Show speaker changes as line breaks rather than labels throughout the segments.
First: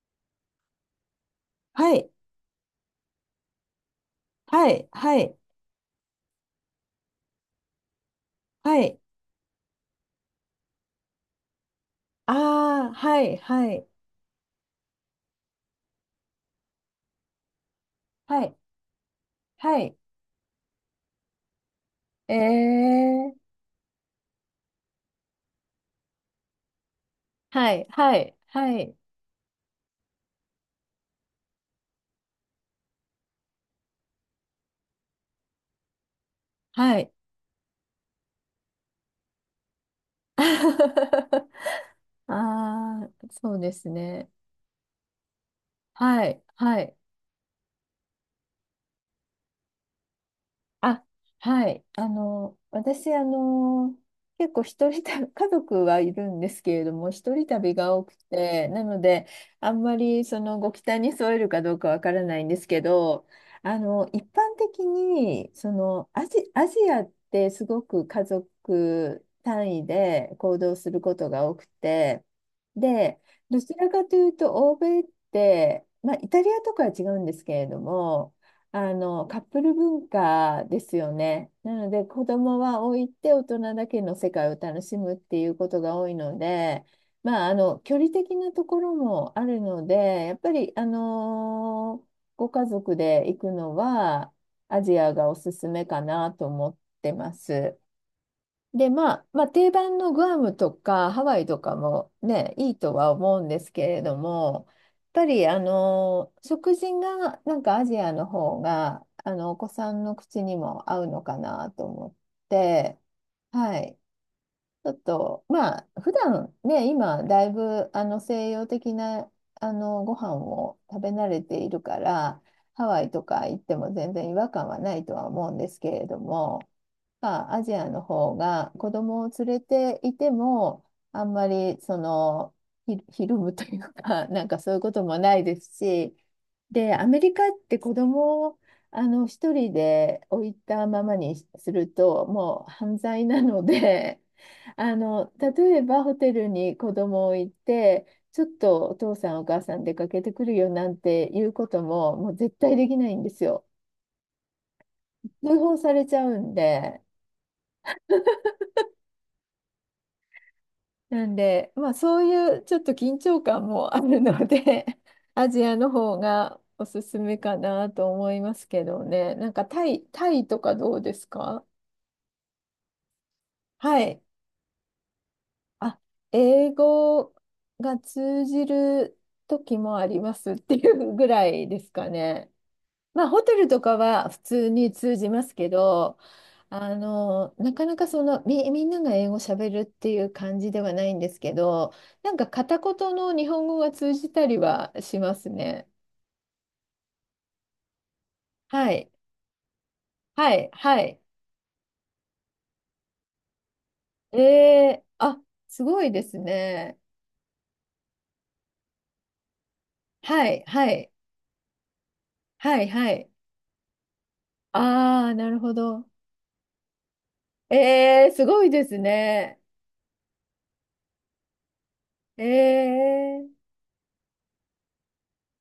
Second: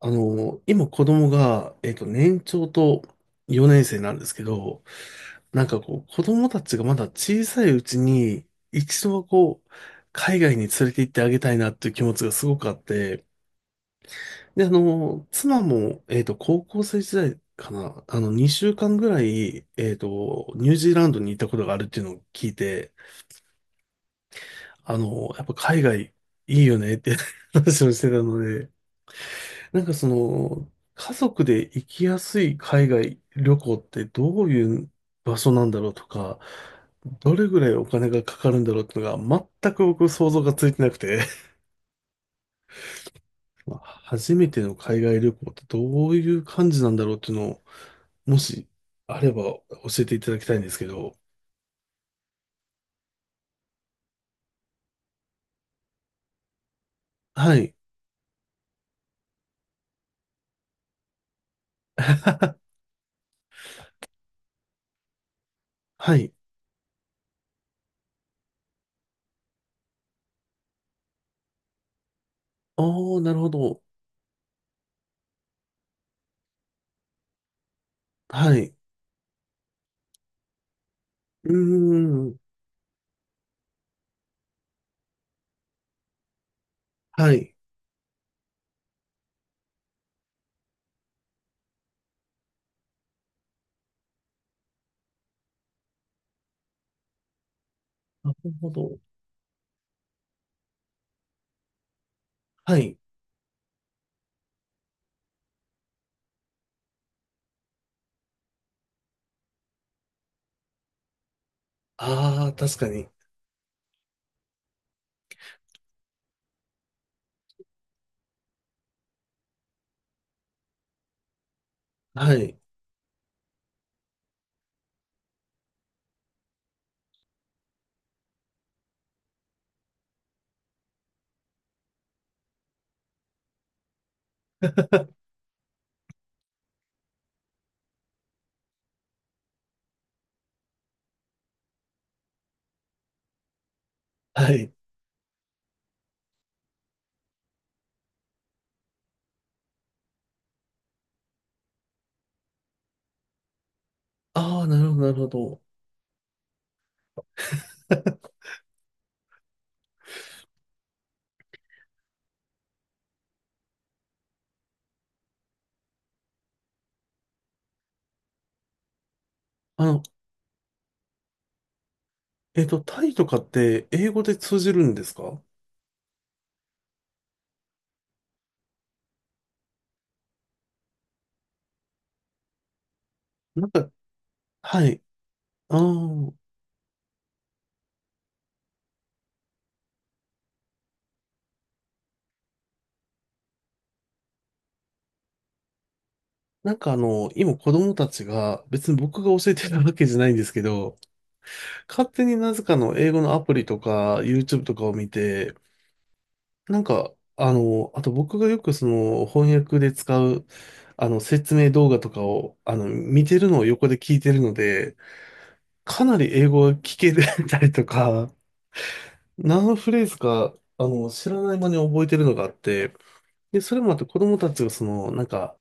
今子供が、
はい、
年長と4年生なんですけ
は
ど、
い、はい、
なんかこう、子供たちがまだ小さいうちに、
はい。
一度はこう、海外に連れて行ってあげたいなっていう気持ちがすごくあっ
ああ、は
て、
い、はい、
で、妻も、高校生時代かな、
はい、
2週間ぐらい、
はい。
ニュージーランドに行ったことがあるっていうのを聞いて、
ええ
やっぱ海外いいよねって
は
話
い、
をして
は
た
い、
ので、
はい、
なんかその、家族で行きやすい海外旅行ってどういう場所なんだろうとか、
はい。
どれぐらいお金がかかるんだろうっていうのが全く僕想像がついてなくて、
ああ、そう で
まあ
すね。
初めての海外旅行ってどう
は
い
い、
う感
は
じな
い。
んだろうっていうのを、もしあれば教えていただきたいんですけ
あ、
ど。
はい。私、結構一人旅、家族はいるんですけれども、一人
は
旅
い。
が多くて、なので、あんまりそのご期待に添えるかどうかわからないんです けど、一般的に、
はい。
アジアってすごく家族単位で行動することが多くて、
あ
で、
ー、なるほ
どち
ど。
らかというと、欧米って、まあ、イタリアとかは違うんですけれども、
はい。
カップル文化ですよね。
うー
なので子
ん。
供は置いて大人だけの世界を楽しむっていうことが多いので、
は
まあ、
い。
距離的なところもあるのでやっぱり、ご家族で行くのはアジアがおすすめかなと思ってます。
なるほ
で、
ど。
まあ、定番のグアムとかハワイとかもね、いい
は
と
い。
は思うんですけれども、やっぱり、食事がなんかアジアの方が、お子さんの口にも合うのかなと思っ
あー、確か
て、
に。
はい。ちょっと、まあ、普段ね、今、だいぶ、西洋的な、ご飯を食べ慣れているか
は
ら、
い。
ハワイとか行っても全然違和感はないとは思うんですけれども、アジアの方が子供を連れていても、あんまりそのひるむというか なんかそういうこともないですし、でアメリカって子供を一人で置いたままにするともう犯罪なので
はい。
例えばホテルに子供を置いて、ちょっとお父さんお母さん出かけてくるよなんていうことももう絶対できないんですよ。
ああ、なるほど、なるほ
通
ど。
報されちゃうんで。なんで、まあそういうちょっと緊張感もあるので アジアの方がおすすめかなと思いますけどね。なんか
あの、
タイとかどうですか？
タイとかって
は
英
い。
語で通じるんですか？
あ、英語が通じる時もありますっていうぐらいですかね。まあ、ホテ
な
ル
ん
と
か、
かは普通
は
に
い。
通じますけ
あ
ど、
あ、
なかなかみんなが英語喋るっていう感じではないんですけど、なんか片言の日本語が通じたりはしますね。
今子供たちが、
は
別に
い。
僕が教えてるわけじゃないんです
は
け
い。
ど、
はい。
勝手になぜかの英語のアプリとか、
え
YouTube とかを
え
見
あ、
て、
すごいですね。
あと僕がよくその翻訳で使う、
はい。はい。
説明動画とかを、
はい。は
見
い。
てるのを横で聞いてるので、
ああ、なるほ
か
ど。
なり英語が聞け たりと
えー、
か、
すごいですね。
何フレーズか、知らない間に覚えてるのがあっ
え
て、
え
で、それもあって子供たちがその、なんか、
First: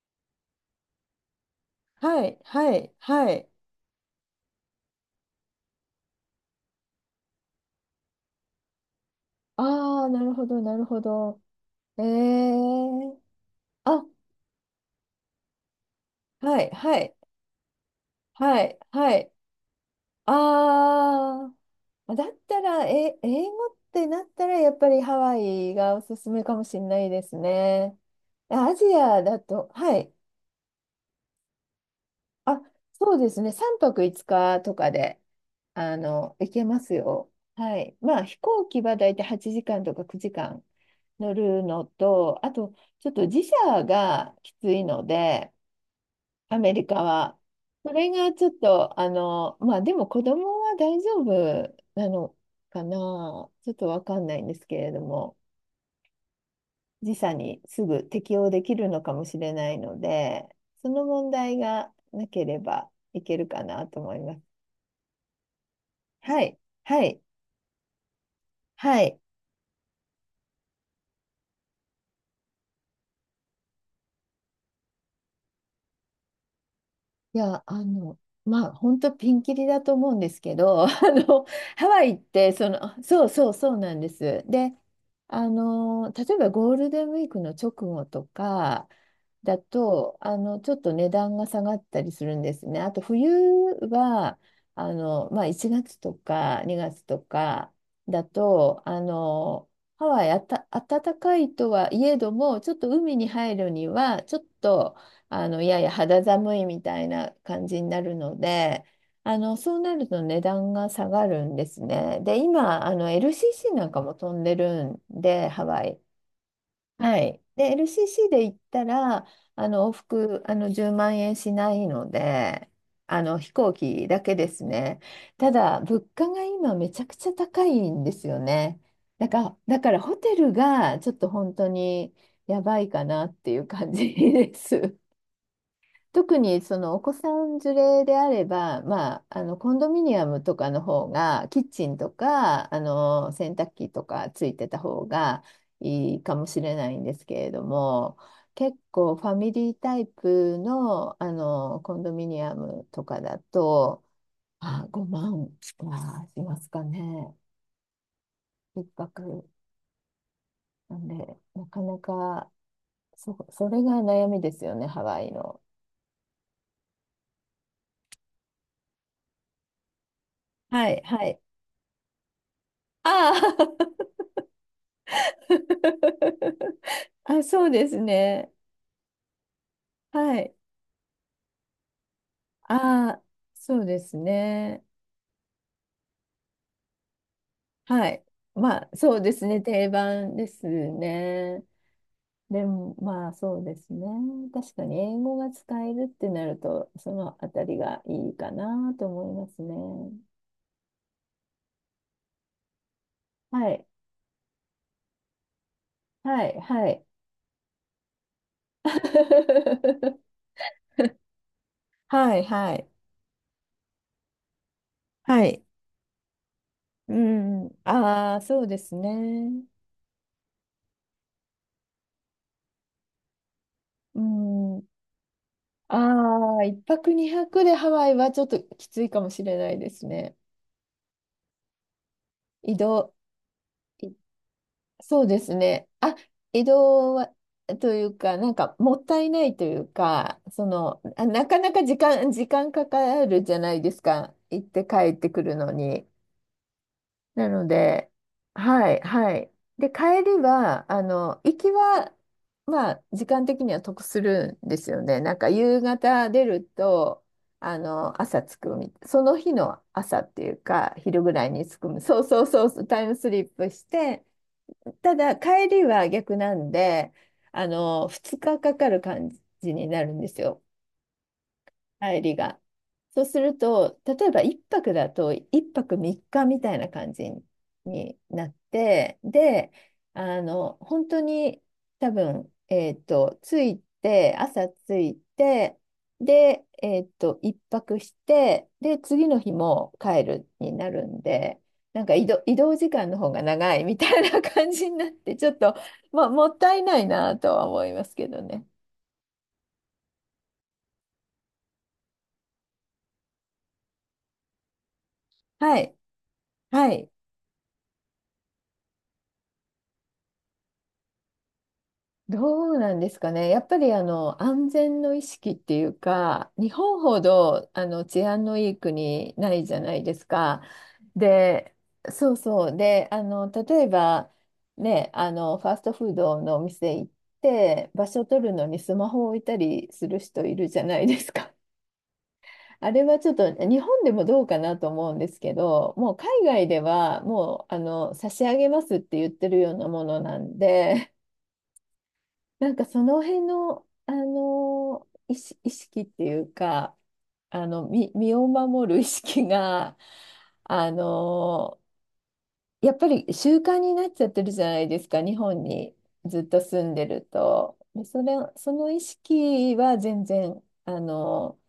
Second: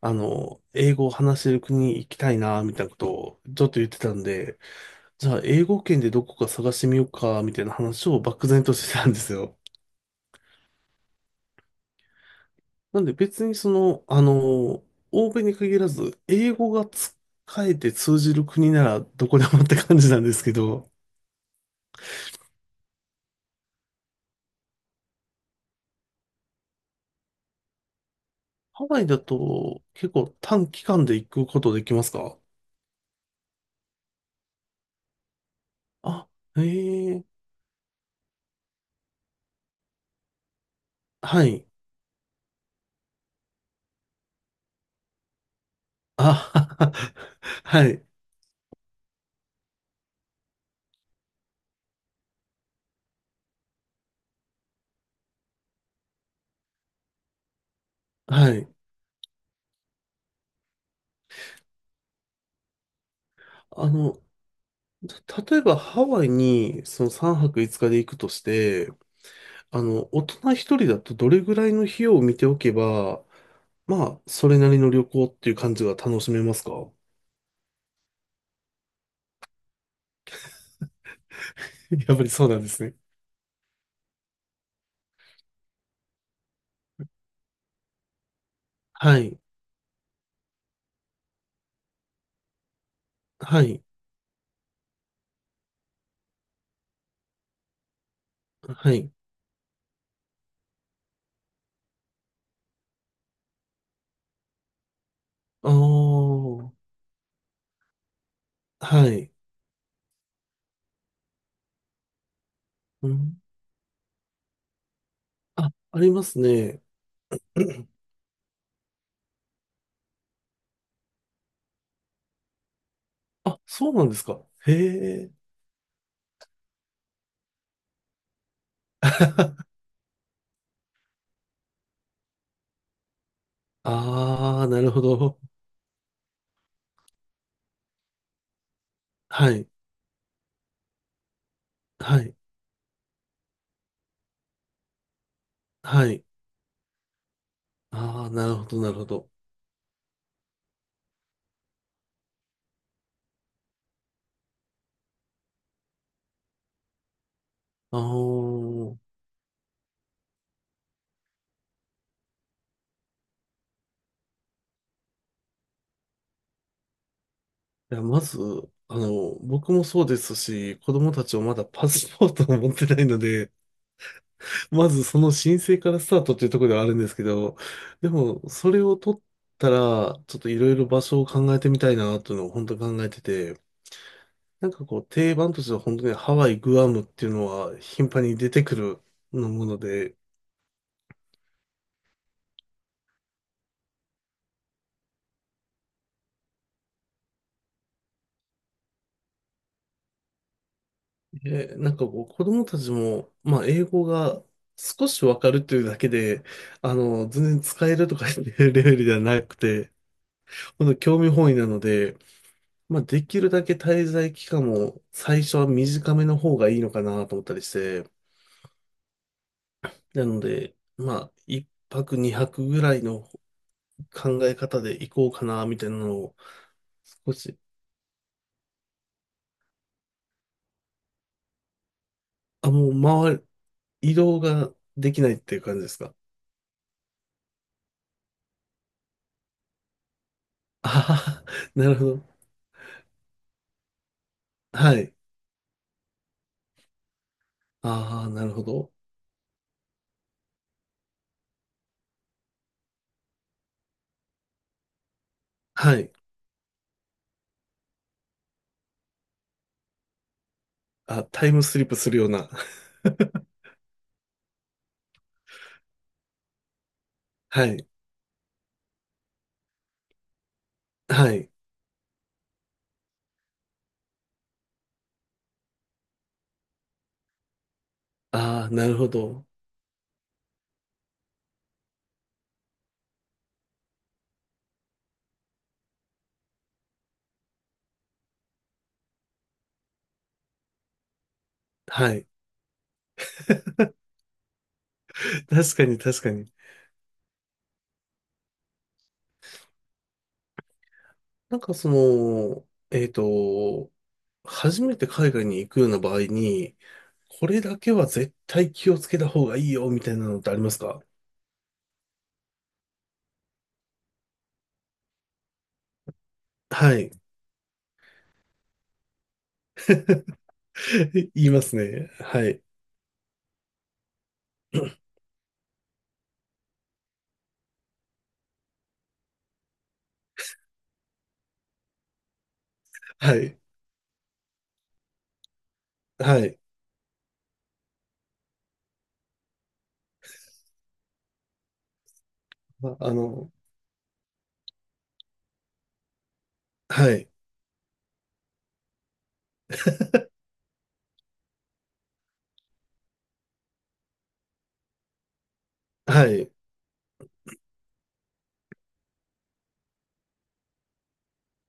あの、英語を話せる国に行き
は
たい
い。
な、み
は
たいな
い。
こと
は
を
い。
ちょっと言ってたんで、じゃあ英語圏でどこか探してみようか、みたいな話を漠然としてたんですよ。
ああ、なるほど、なるほど。え
なんで
ー、
別に
あ、
欧米に限らず、英
はい、
語が
は
使
い、
えて通じる
は
国
い、
なら
は
ど
い。
こでもって感じなんですけど、
あー、だったら、英語ってなったら、やっぱりハワイがおすすめかもしれないですね。アジ
ハワイだ
アだと、
と
は
結
い。
構短期間で行くことできますか？
あ、そうですね。3泊5日とかで、
あ、
行
へ
けます
え。
よ。はい。まあ、飛行機はだいたい8時間とか9時間乗
は
る
い。
のと、あと、ちょっと時差がきついので、ア
あ、
メリ カは。
は
そ
い。
れがちょっと、まあでも子供は大丈夫なのかな、ちょっとわかんないんですけれども、時差にすぐ適応
は
で
い。
きるのかもしれないので、その問題がなければいけるかな
あ
と思い
の、
ます。
例えばハワイ
はい、
に
は
その
い、
3泊5日で行くとして、
はい。
大人一人だとどれぐらいの費用を見ておけば、まあ、それなりの旅行っていう感じが楽しめますか？
いや、まあ、本当ピンキリだと思うんですけど、の、ハワイ
やっ
っ
ぱりそう
て、
なんですね。
あそうそうそうなんです。で、例えばゴールデンウィークの直後とか
はい。
だと、ちょっと値段が下がったりするんですね。あと、冬
はい。
は、まあ、1月とか2月とかだと、
はい。
ハワイあた、暖かいとはいえども、ちょっと海に入るには、ちょっと、い
あ
やいや肌寒い
あ、
みたいな感じになるので、
はい。
そうなると値段が下がるんですね。で、今、
うん。
LCC なんかも飛んでるんで、ハ
あ、
ワイ。
ありますね。
はい。で、LCC で行ったら、往復、10万円しないので、飛
あ、
行
そうな
機
んで
だ
す
け
か。
です
へ
ね。
え。
ただ、物価が今めちゃくちゃ高いんですよね。だからホテルがちょっと本当にやばいかなっていう感じで
ああ、なる
す。
ほど。
特にそのお子さん連れであれば、まあ、
はい。
コンドミニアムとかの方がキッチンと
はい。
か洗濯機とかついてた方が
は
いい
い。
かもしれないんですけれども、
ああ、なるほ
結
ど、なるほ
構フ
ど。
ァミリータイプの、コンドミニアムとかだと5万はしますかね。
あ
一
の
泊なんで、なかなかそれが悩みですよね、ハワイの。
いや、まず、僕もそうですし、
は
子
い、
供た
は
ち
い。
もまだパスポートを持ってないの
あ
で、
あ
まずその申請からスタートっていうところで はあるんですけ
あ、
ど、
そうです
でも、
ね。
それを取ったら、
は
ちょっと
い。
いろいろ場所を考えてみたいな、というのを本当に考え
あ
て
あ、
て、
そうですね。
定番としては本当にハワイ、グアムっていうのは
は
頻
い。
繁に出てく
まあ、
る
そうですね。
もの
定
で、
番ですね。でも、まあ、そうですね。確かに、英語が使えるってなると、そのあたりがいいかなと思いますね。
えなんかこう、子供たちも、まあ、
は
英
い。
語が少しわかるというだけで、
はい。はい。
全然使えるとかっていう レベルではなくて、ほんと興味本位なので、
はい。はい。
まあ、できるだけ滞在期間も最
は
初
い。
は短めの方がいいのか
う
なと思ったり
ん。
して、
ああ、そうですね。
なので、まあ、1泊2泊ぐらいの
う
考え方
ん。
で行こうかな、みたいなのを、
ああ、一泊
少
二
し、
泊でハワイはちょっときついかもしれないですね。
あ、
移
も
動、
う回る、
い
移動ができ
そう
ないっ
で
て
す
いう感じ
ね。
ですか。
あ、移動は、というか、なんかもったいないというか、
あはは、
なかなか
なるほど。
時間かかるじゃないですか。行って
は
帰
い。
ってくるのに。なので、
ああ、なるほ
は
ど。
い、はい。で、帰りは、あの、行きは、まあ、時間的には得するんですよね。なんか、夕
はい。
方出ると、朝着くみたい、その日の朝っていうか、昼
あ、
ぐら
タ
い
イム
に着
スリップ
く。
する
そう
よう
そう
な。
そうそう、タイムスリップして、ただ、帰りは逆なんで、
はい。
2日かかかる感じになるんですよ。
はい。
帰りが。そうすると、例えば1泊だと1泊3日みっかみたいな感じになっ
ああ、なるほ
て、
ど。
で、本当に多分、えっと、着いて、朝着いて、で、一泊して、で、次の日も帰るになるんで、なんか
はい。
移動時間の方が長い みたいな感じになって、ち ょっと、
確かに確
まあ、
か
も
に。
ったいないなとは思いますけどね。
なんかその、えっと、初めて海外に行
は
くよう
い。
な場合に、
はい。
これだけは絶対気をつけた方がいいよ、みたいなのってありますか？
どうなんですかね。やっぱり安全の意識っていうか、日
は
本
い。
ほど治安のいい国ないじゃないですか。
言いま
で、
すね。
そう
はい。
そう。で、例えばね、ファーストフードのお店行って場所取るのにスマホを置いたりする人いるじゃないですか。あれはちょっ
は
と
い。
日本でもどうかなと思うんですけど、もう海
はい。
外ではもう差し上げますって言ってるようなものなんで。なんか
あ、
その辺の、意識っていうか、
はい。
身を守る意識が、あのやっぱり習慣になっちゃってるじゃないですか、日本に
は
ずっ
い。
と住んでると。でその意識は全然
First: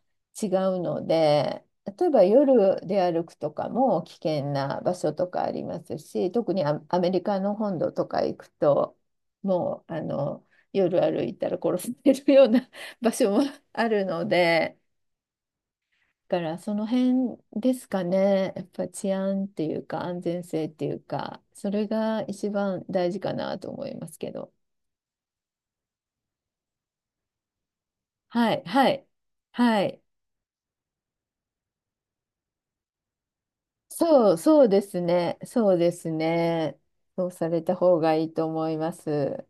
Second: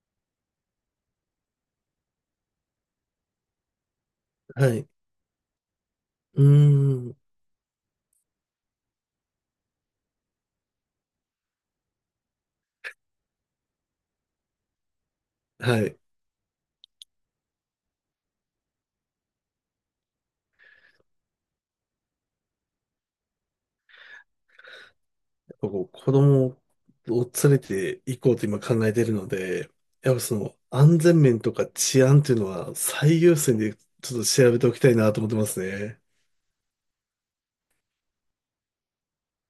違うので、例えば夜で歩くとかも危険
は
な
い。
場所とかありますし、
う
特にア
ー
メ
ん。
リカの本土とか行くと、もう夜歩いたら殺されるような 場所もあるので。
はい。
からその辺ですかね。やっぱ治安っていうか安全性っていうか、それが一番大事かなと思いますけど。
こう子供を連れて行こうと
は
今
い、
考
は
えて
い、
るので、
はい。
やっぱその安全面とか治安っていうのは最優先でちょっと調べ
そ
て
う
おき
で
たい
す
なと思って
ね。
ます
そうで
ね。
すね。そうされた方がいいと思います。